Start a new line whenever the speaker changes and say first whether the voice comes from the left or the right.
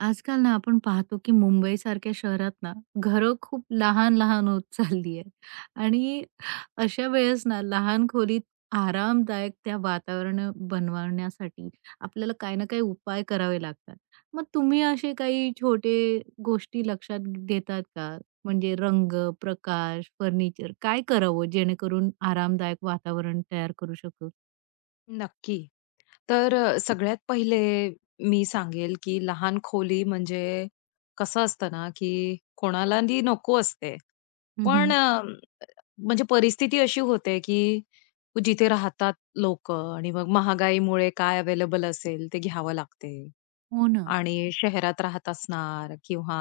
right: आजकाल ना आपण पाहतो की मुंबईसारख्या शहरात ना घरं खूप लहान-लहान होत चालली आहेत आणि अशा वेळेस ना लहान खोलीत आरामदायक त्या वातावरण बनवण्यासाठी आपल्याला काही ना काही उपाय करावे लागतात. मग तुम्ही असे काही छोटे गोष्टी लक्षात देतात का? म्हणजे रंग, प्रकाश, फर्निचर काय करावं जेणेकरून आरामदायक वातावरण तयार करू शकू?
left: नक्की. सगळ्यात पहिले मी सांगेल, की लहान खोली म्हणजे कसं असतं ना, की कोणाला ती नको असते. पण
right: हं,
left: अ, म्हणजे परिस्थिती अशी होते, की जिथे राहतात लोकं आणि मग महागाईमुळे काय अवेलेबल असेल ते घ्यावं लागते.
right: हो ना.
left: आणि शहरात राहत असणार किंवा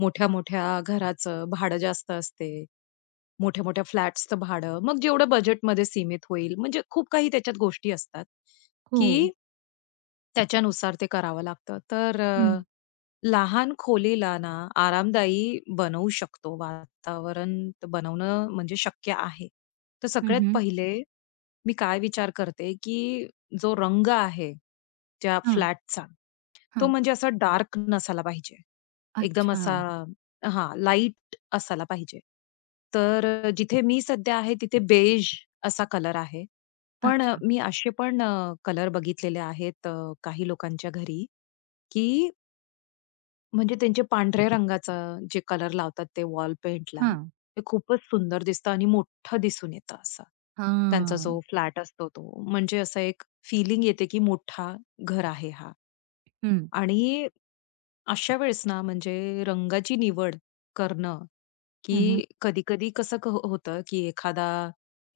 left: मोठ्या-मोठ्या घराचं भाडं जास्त असते. मोठ्या-मोठ्या फ्लॅट्सचं भाडं, मग जेवढं बजेटमध्ये सीमित होईल, म्हणजे खूप काही त्याच्यात गोष्टी असतात,
right: हो.
left: की त्याच्यानुसार ते करावं लागतं.
right: हं.
left: लहान खोलीला ना आरामदायी बनवू शकतो, वातावरण बनवणं म्हणजे शक्य आहे. तर सगळ्यात
right: हं,
left: पहिले मी काय विचार करते, की जो रंग आहे त्या
right: हां.
left: फ्लॅटचा तो
right: हां.
left: म्हणजे असा डार्क नसायला पाहिजे. एकदम
right: अच्छा.
left: असा हां, लाईट असायला पाहिजे. जिथे मी सध्या आहे तिथे बेज असा कलर आहे.
right: अच्छा.
left: मी असे पण कलर बघितलेले आहेत काही लोकांच्या घरी, की म्हणजे त्यांचे पांढऱ्या रंगाचं जे कलर लावतात ते वॉल पेंटला,
right: हां.
left: ते खूपच सुंदर दिसतं आणि मोठं दिसून येतं असं. त्यांचा जो
right: हां.
left: फ्लॅट असतो तो. म्हणजे असा एक फीलिंग येते, की मोठा घर आहे हा.
right: हं.
left: आणि अशा वेळेस ना म्हणजे रंगाची निवड करणं, की
right: हं,
left: कधी-कधी कसं होतं, की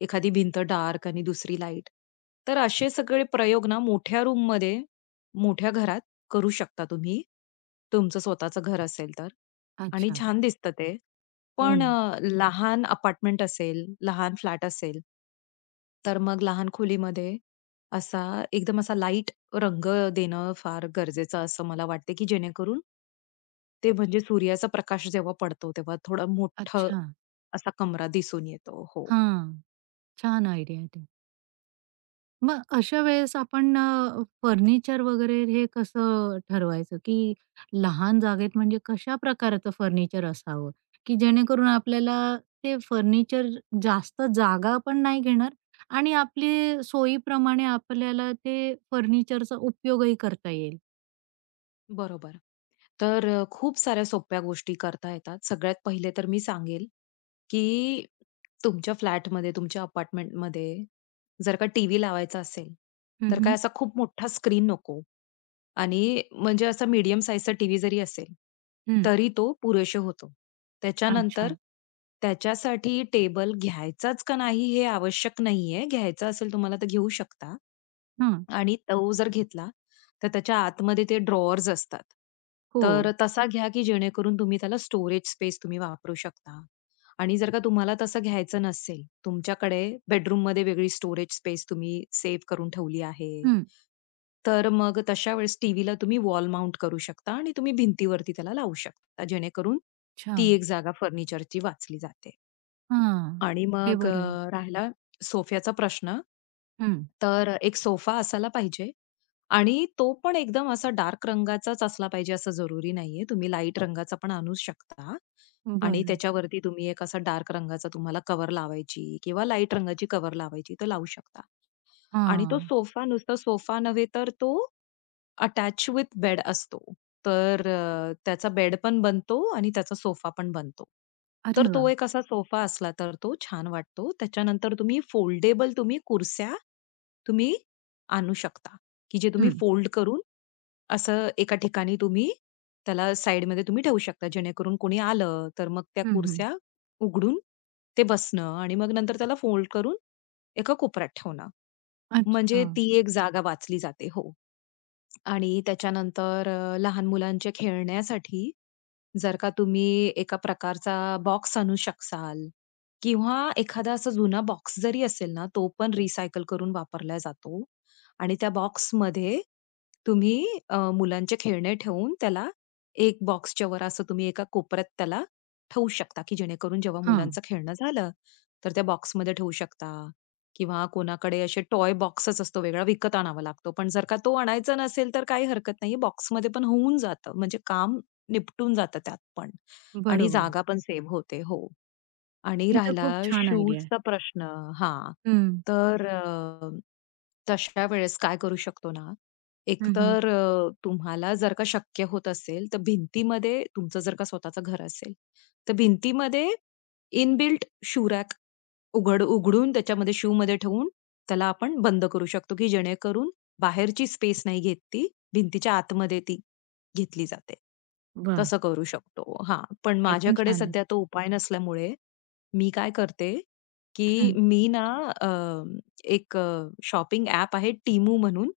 left: एखादी भिंत डार्क आणि दुसरी लाईट. तर असे सगळे प्रयोग ना मोठ्या रूममध्ये, मोठ्या घरात करू शकता तुम्ही. तुमचं स्वतःचं घर असेल तर आणि
right: अच्छा.
left: छान दिसतं ते.
right: हो ना.
left: लहान अपार्टमेंट असेल, लहान फ्लॅट असेल, तर मग लहान खोलीमध्ये असा एकदम असा लाईट रंग देणं फार गरजेचं असं मला वाटते, की जेणेकरून ते म्हणजे सूर्याचा प्रकाश जेव्हा पडतो, तेव्हा थोडा मोठं
right: अच्छा.
left: असा कमरा दिसून येतो. हो,
right: हां. छान आयडिया आहे ते. मग अशा वेळेस आपण फर्निचर वगैरे हे कसं ठरवायचं, की लहान जागेत म्हणजे कशा प्रकारचं फर्निचर असावं, की जेणेकरून आपल्याला ते फर्निचर जास्त जागा पण नाही घेणार आणि आपली सोयीप्रमाणे आपल्याला ते फर्निचरचा उपयोगही करता येईल?
left: बरोबर. खूप साऱ्या सोप्या गोष्टी करता येतात. सगळ्यात पहिले तर मी सांगेल, की तुमच्या फ्लॅटमध्ये, तुमच्या अपार्टमेंटमध्ये जर का टीव्ही लावायचा असेल,
right: हं,
left: तर काय
right: हं.
left: असा खूप मोठा स्क्रीन नको. आणि म्हणजे असा मीडियम साइजचा टीव्ही जरी असेल,
right: हं.
left: तरी तो पुरेसे होतो.
right: अच्छा.
left: त्याच्यानंतर त्याच्यासाठी टेबल घ्यायचाच का नाही हे आवश्यक नाहीये. घ्यायचा असेल तुम्हाला तर घेऊ शकता.
right: हां.
left: आणि तो जर घेतला, तर त्याच्या आतमध्ये ते ड्रॉवर्स असतात.
right: हो.
left: तर तसा घ्या, की जेणेकरून तुम्ही त्याला स्टोरेज स्पेस वापरू शकता. आणि जर का तुम्हाला तसं घ्यायचं नसेल, तुमच्याकडे बेडरूममध्ये वेगळी स्टोरेज स्पेस तुम्ही सेव्ह करून ठेवली आहे
right: हं.
left: तर मग तशा वेळेस टीव्हीला तुम्ही वॉल माउंट करू शकता आणि तुम्ही भिंतीवरती त्याला लावू शकता. जेणेकरून
right: अच्छा.
left: ती एक जागा फर्निचरची वाचली जाते.
right: हां.
left: आणि
right: हे
left: मग अ,
right: बरं आहे.
left: राहिला सोफ्याचा प्रश्न.
right: हं.
left: तर एक सोफा असायला पाहिजे आणि तो पण एकदम असा डार्क रंगाचाच असला पाहिजे असं जरुरी नाहीये. तुम्ही लाईट रंगाचा पण आणू शकता आणि
right: बरं.
left: त्याच्यावरती तुम्ही एक असा डार्क रंगाचा तुम्हाला कव्हर लावायची किंवा लाईट रंगाची कव्हर लावायची तर लावू शकता. आणि तो
right: हां.
left: सोफा नुसता सोफा नव्हे तर तो अटॅच विथ बेड असतो. त्याचा बेड पण बनतो आणि त्याचा सोफा पण बनतो.
right: अरे
left: तर
right: वाह!
left: तो एक असा सोफा असला तर तो छान वाटतो. त्याच्यानंतर तुम्ही फोल्डेबल कुर्स्या तुम्ही आणू शकता, की जे तुम्ही
right: हं.
left: फोल्ड करून असं एका ठिकाणी त्याला साइडमध्ये तुम्ही ठेवू शकता. जेणेकरून कोणी आलं तर मग त्या
right: हं, हं.
left: कुर्स्या उघडून ते बसणं आणि मग नंतर त्याला फोल्ड करून एका कोपऱ्यात ठेवणं.
right: अच्छा.
left: म्हणजे ती एक जागा वाचली जाते. हो. आणि त्याच्यानंतर लहान मुलांचे खेळण्यासाठी जर का तुम्ही एका प्रकारचा बॉक्स आणू शकाल किंवा एखादा असा जुना बॉक्स जरी असेल ना, तो पण रिसायकल करून वापरला जातो. आणि त्या बॉक्समध्ये तुम्ही मुलांचे खेळणे ठेवून त्याला एक बॉक्सच्या वर असं तुम्ही एका कोपऱ्यात त्याला ठेवू शकता, की जेणेकरून जेव्हा
right: हां.
left: मुलांचं खेळणं झालं, तर त्या बॉक्समध्ये ठेवू शकता. किंवा कोणाकडे असे टॉय बॉक्सच असतो वेगळा, विकत आणावा लागतो. पण जर का तो आणायचा नसेल, तर काही हरकत नाही. बॉक्समध्ये पण होऊन जातं. म्हणजे काम निपटून जातं त्यात पण आणि
right: बरोबर.
left: जागा पण सेव्ह होते. हो. आणि
right: ही तर
left: राहिला
right: खूप छान आयडिया आहे.
left: शूजचा प्रश्न हां.
right: हं.
left: तर अ, तशा वेळेस काय करू शकतो ना,
right: हं, हं.
left: एकतर तुम्हाला जर का शक्य होत असेल, तर भिंतीमध्ये तुमचं जर का स्वतःचं घर असेल, तर भिंतीमध्ये इनबिल्ट शू रॅक उघडून त्याच्यामध्ये शूमध्ये ठेवून त्याला आपण बंद करू शकतो, की जेणेकरून बाहेरची स्पेस नाही घेत ती, भिंतीच्या आतमध्ये ती घेतली जाते.
right: वाह!
left: तसं करू शकतो. हां, पण
right: हे पण
left: माझ्याकडे
right: छान आहे.
left: सध्या तो उपाय नसल्यामुळे मी काय करते, की
right: हं.
left: मी ना अ, एक शॉपिंग ॲप आहे Temu म्हणून.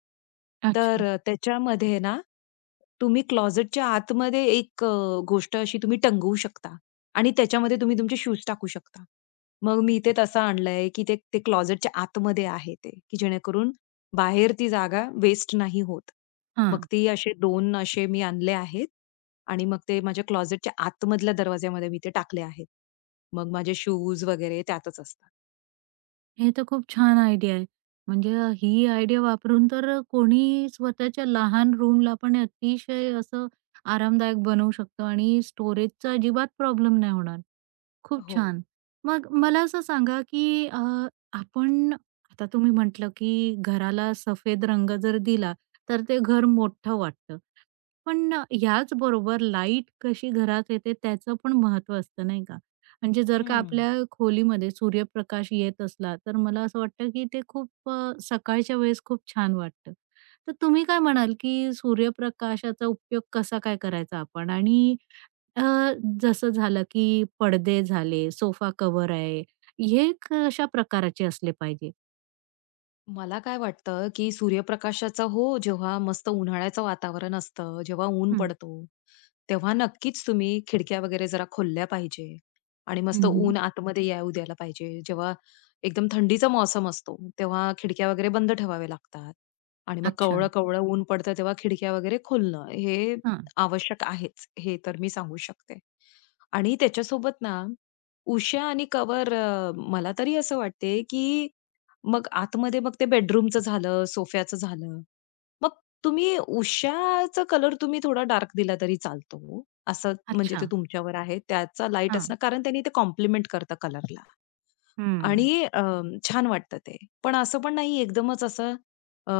right: अच्छा.
left: त्याच्यामध्ये ना तुम्ही क्लोझेटच्या आतमध्ये एक गोष्ट अशी तुम्ही टंगवू शकता आणि त्याच्यामध्ये तुम्ही तुमचे शूज टाकू शकता. मग मी ते तसं आणलंय, की ते ते क्लोझेटच्या आतमध्ये आहे ते, की जेणेकरून बाहेर ती जागा वेस्ट नाही होत. मग
right: हां.
left: ती असे 2 असे मी आणले आहेत. आणि मग ते माझ्या क्लॉझेटच्या आतमधल्या दरवाज्यामध्ये मी ते टाकले आहेत. मग माझे शूज वगैरे त्यातच असतात.
right: हे तर खूप छान आयडिया आहे. म्हणजे ही आयडिया वापरून तर कोणी स्वतःच्या लहान रूमला पण अतिशय असं आरामदायक बनवू शकतो आणि स्टोरेजचा अजिबात प्रॉब्लेम नाही होणार. खूप
left: हो.
right: छान. मग मला असं सांगा, की आपण आता तुम्ही म्हटलं, की घराला सफेद रंग जर दिला, तर ते घर मोठं वाटतं. पण याचबरोबर लाईट कशी घरात येते त्याचं पण महत्त्व असतं, नाही का? म्हणजे जर का
left: हं.
right: आपल्या खोलीमध्ये सूर्यप्रकाश येत असला, तर मला असं वाटतं की ते खूप सकाळच्या वेळेस खूप छान वाटतं. तर तुम्ही काय म्हणाल की सूर्यप्रकाशाचा उपयोग कसा काय करायचा आपण? आणि अ, जसं झालं की पडदे झाले, सोफा कव्हर आहे, हे कशा प्रकाराचे असले पाहिजे?
left: मला काय वाटतं, की सूर्यप्रकाशाचा हो, जेव्हा मस्त उन्हाळ्याचं वातावरण असतं, जेव्हा ऊन
right: हं,
left: पडतो, तेव्हा नक्कीच तुम्ही खिडक्या वगैरे जरा खोलल्या पाहिजे आणि मस्त
right: हं, हं.
left: ऊन आतमध्ये येऊ द्यायला पाहिजे. जेव्हा एकदम थंडीचा मौसम असतो, तेव्हा खिडक्या वगैरे बंद ठेवाव्या लागतात आणि मग
right: अच्छा.
left: कवळं-कवळं ऊन पडतं, तेव्हा खिडक्या वगैरे खोलणं हे
right: हां.
left: आवश्यक आहेच, हे तर मी सांगू शकते. आणि त्याच्यासोबत ना, उषा आणि कव्हर मला तरी असं वाटते, की मग आतमध्ये मग ते बेडरूमचं झालं, सोफ्याचं झालं. मग उशाचा कलर तुम्ही थोडा डार्क दिला तरी चालतो. असं म्हणजे ते
right: अच्छा.
left: तुमच्यावर आहे. त्याचा लाईट असणं
right: हां.
left: कारण त्यांनी ते कॉम्प्लिमेंट करतं कलरला. आणि
right: हं,
left: अ, छान वाटतं ते. पण असं पण नाही एकदमच असं अ,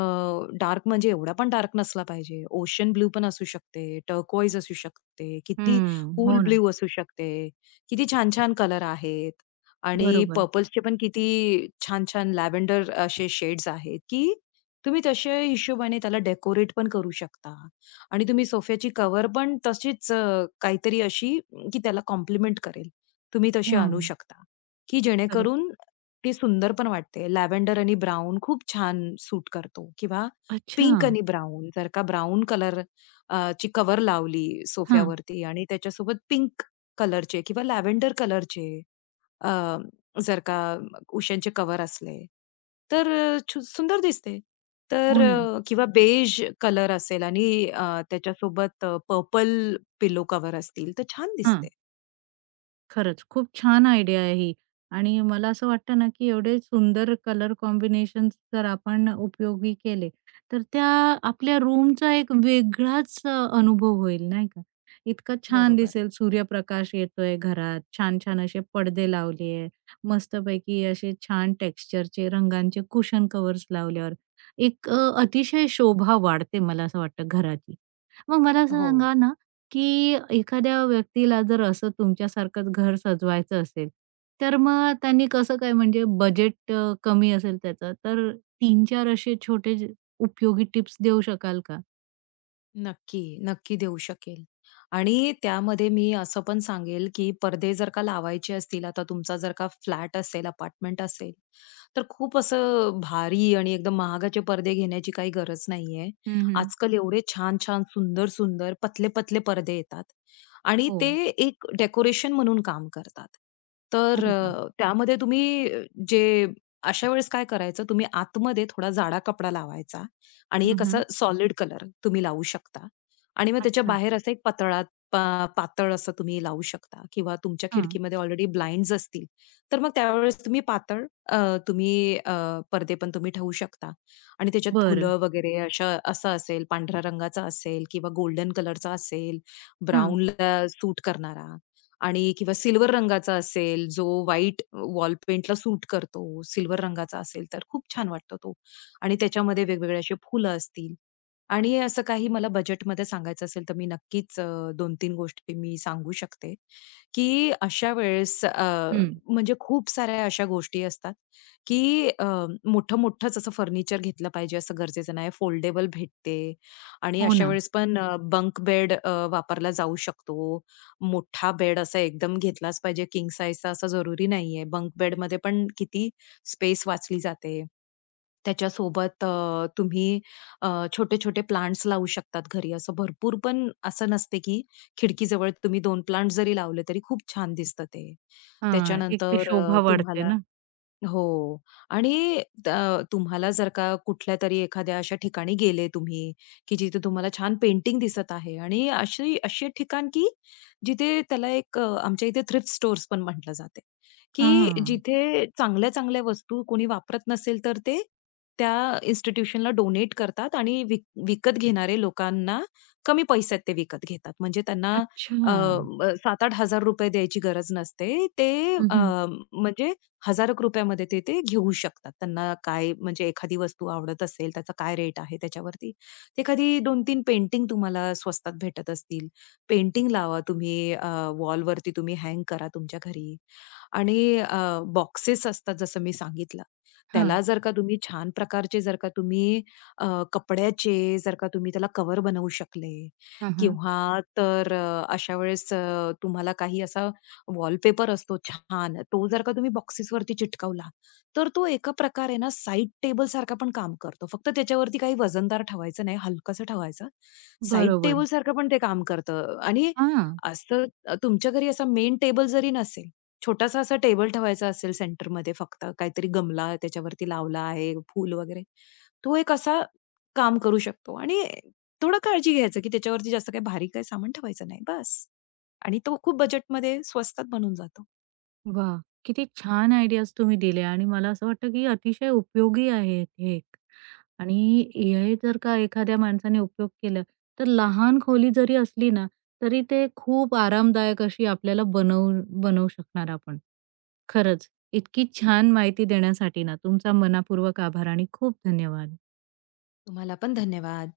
left: डार्क म्हणजे एवढा पण डार्क नसला पाहिजे. ओशन ब्लू पण असू शकते, टर्कोइज असू शकते, किती
right: हं.
left: कूल
right: हो ना.
left: ब्लू असू शकते. किती छान-छान कलर आहेत आणि
right: बरोबर.
left: पर्पल्सचे पण किती छान-छान लॅव्हेंडर असे शेड्स आहेत, की तुम्ही तशा हिशोबाने त्याला डेकोरेट पण करू शकता आणि तुम्ही सोफ्याची कव्हर पण तशीच काहीतरी अशी की त्याला कॉम्प्लिमेंट करेल. तुम्ही तशी आणू
right: हं.
left: शकता. की
right: खरंच.
left: जेणेकरून ती सुंदर पण वाटते. लॅव्हेंडर आणि ब्राउन खूप छान सूट करतो किंवा
right: अच्छा.
left: पिंक आणि ब्राउन जर का ब्राउन कलर अ, ची कव्हर लावली
right: हां.
left: सोफ्यावरती आणि त्याच्यासोबत पिंक कलरचे किंवा लॅव्हेंडर कलरचे अ, जर का उशांचे कव्हर असले, तर छू सुंदर दिसते.
right: हो ना.
left: किंवा बेज कलर असेल आणि त्याच्यासोबत पर्पल पिलो कव्हर असतील, तर छान दिसते.
right: हां. खरंच खूप छान आयडिया आहे ही आणि मला असं वाटतं ना, की एवढे सुंदर कलर कॉम्बिनेशन्स जर आपण उपयोगी केले, तर त्या आपल्या रूमचा एक वेगळाच अनुभव होईल नाही का? इतका छान
left: बरोबर.
right: दिसेल सूर्यप्रकाश येतोय घरात, छान-छान असे पडदे लावले आहे, मस्तपैकी असे छान टेक्स्चरचे रंगांचे कुशन कव्हर्स लावल्यावर एक अतिशय शोभा वाढते मला असं वाटतं घराची. मग मला
left: हो.
right: असं सांगा ना, की एखाद्या व्यक्तीला जर असं तुमच्यासारखंच घर सजवायचं असेल, तर मग त्यांनी कसं काय म्हणजे बजेट कमी असेल त्याचं, तर तीन चार असे छोटे जे उपयोगी टिप्स देऊ शकाल का?
left: नक्की, नक्की देऊ शकेल. आणि त्यामध्ये मी असं पण सांगेल, की पडदे जर का लावायचे असतील, आता तुमचा जर का फ्लॅट असेल, अपार्टमेंट असेल, तर खूप असं भारी आणि एकदम महागाचे पडदे घेण्याची काही गरज नाहीये.
right: हं, हं.
left: आजकाल एवढे छान-छान, सुंदर-सुंदर, पतले-पतले पडदे येतात आणि
right: हो.
left: ते एक डेकोरेशन म्हणून काम करतात.
right: अरे वाह!
left: त्यामध्ये तुम्ही जे अशा वेळेस काय करायचं, तुम्ही आतमध्ये थोडा जाडा कपडा लावायचा. आणि
right: हं,
left: एक असा
right: हं.
left: सॉलिड कलर तुम्ही लावू शकता. आणि मग त्याच्या
right: अच्छा.
left: बाहेर असा एक पातळ असं तुम्ही लावू शकता किंवा तुमच्या
right: हां.
left: खिडकीमध्ये ऑलरेडी ब्लाइंड्स असतील, तर मग त्यावेळेस तुम्ही अ, तुम्ही अ, पडदे पण तुम्ही ठेवू शकता. आणि त्याच्यात
right: बरं.
left: फुलं वगैरे अशा असं असेल, पांढऱ्या रंगाचा असेल किंवा गोल्डन कलरचा असेल,
right: हां.
left: ब्राउनला सूट करणारा आणि किंवा सिल्वर रंगाचा असेल, जो व्हाईट वॉल पेंटला सूट करतो, सिल्वर रंगाचा असेल, तर खूप छान वाटतो तो. आणि त्याच्यामध्ये वेगवेगळे असे फुलं असतील, आणि असं काही मला बजेटमध्ये सांगायचं असेल, तर मी नक्कीच 2-3 गोष्टी मी सांगू शकते, की
right: हं.
left: म्हणजे खूप साऱ्या अशा गोष्टी असतात, की मोठं-मोठंच असं फर्निचर घेतलं पाहिजे असं गरजेचं नाही. फोल्डेबल भेटते आणि
right: हो
left: अशा
right: ना.
left: वेळेस पण बंक बेड वापरला जाऊ शकतो. मोठा बेड असा एकदम घेतलाच पाहिजे, किंग साइजचा असा जरुरी नाहीये. बंक बेडमध्ये पण किती स्पेस वाचली जाते. त्याच्यासोबत तुम्ही छोटे-छोटे प्लांट्स लावू शकतात घरी. असं भरपूर पण असं नसते, की खिडकीजवळ तुम्ही दोन प्लांट जरी लावले, तरी खूप छान दिसतं ते.
right: हां. एक ते
left: त्याच्यानंतर अ,
right: शोभा वाढते
left: तुम्हाला
right: ना?
left: हो. आणि त तुम्हाला जर का कुठल्या तरी एखाद्या अशा ठिकाणी गेले तुम्ही, की जिथे तुम्हाला छान पेंटिंग दिसत आहे आणि अशी अशी एक ठिकाण, की जिथे त्याला आमच्या इथे थ्रिफ्ट स्टोअर्स पण म्हटलं जाते, की
right: हां.
left: जिथे चांगल्या-चांगल्या वस्तू कोणी वापरत नसेल तर ते त्या इन्स्टिट्यूशनला डोनेट करतात आणि विकत घेणारे लोकांना कमी पैशात ते विकत घेतात. म्हणजे त्यांना अ,
right: अच्छा.
left: ₹7,000-8,000 द्यायची गरज नसते.
right: हं, हं.
left: म्हणजे हजारो रुपयामध्ये ते ते घेऊ शकतात. त्यांना काय म्हणजे एखादी वस्तू आवडत असेल, त्याचा काय रेट आहे त्याच्यावरती. ते कधी 2-3 पेंटिंग तुम्हाला स्वस्तात भेटत असतील. पेंटिंग लावा तुम्ही वॉलवरती तुम्ही हँग करा तुमच्या घरी. आणि बॉक्सेस असतात जसं मी सांगितलं. त्याला
right: हां.
left: जर का तुम्ही छान प्रकारचे जर का तुम्ही अ, कपड्याचे जर का तुम्ही त्याला कव्हर बनवू शकले
right: हां, हां.
left: किंवा तुम्हाला काही असा वॉलपेपर असतो छान, तो जर का तुम्ही बॉक्सेसवरती चिटकवला, तर तो एका प्रकारे ना साइड टेबलसारखा पण काम करतो. फक्त त्याच्यावरती काही वजनदार ठेवायचं नाही, हलकसं ठेवायचं. साइड
right: बरोबर.
left: टेबलसारखं पण ते काम करतं आणि
right: हां.
left: असं तुमच्या घरी असा मेन टेबल जरी नसेल, छोटासा असा टेबल ठेवायचा असेल सेंटरमध्ये फक्त, काहीतरी गमला त्याच्यावरती लावला आहे, फूल वगैरे. तो एक असा काम करू शकतो आणि थोडं काळजी घ्यायचं, की त्याच्यावरती जास्त काही भारी काही सामान ठेवायचं नाही, बस. आणि तो खूप बजेटमध्ये स्वस्तात बनून जातो.
right: वा, किती छान आयडियाज तुम्ही दिल्या आणि मला असं वाटतं, की अतिशय उपयोगी आहेत हे. आणि हे जर का एखाद्या माणसाने उपयोग केला, तर लहान खोली जरी असली ना, तरी ते खूप आरामदायक अशी आपल्याला बनवू बनवू शकणार आपण. खरंच, इतकी छान माहिती देण्यासाठी ना, तुमचा मनापूर्वक आभार आणि खूप धन्यवाद.
left: तुम्हाला पण धन्यवाद.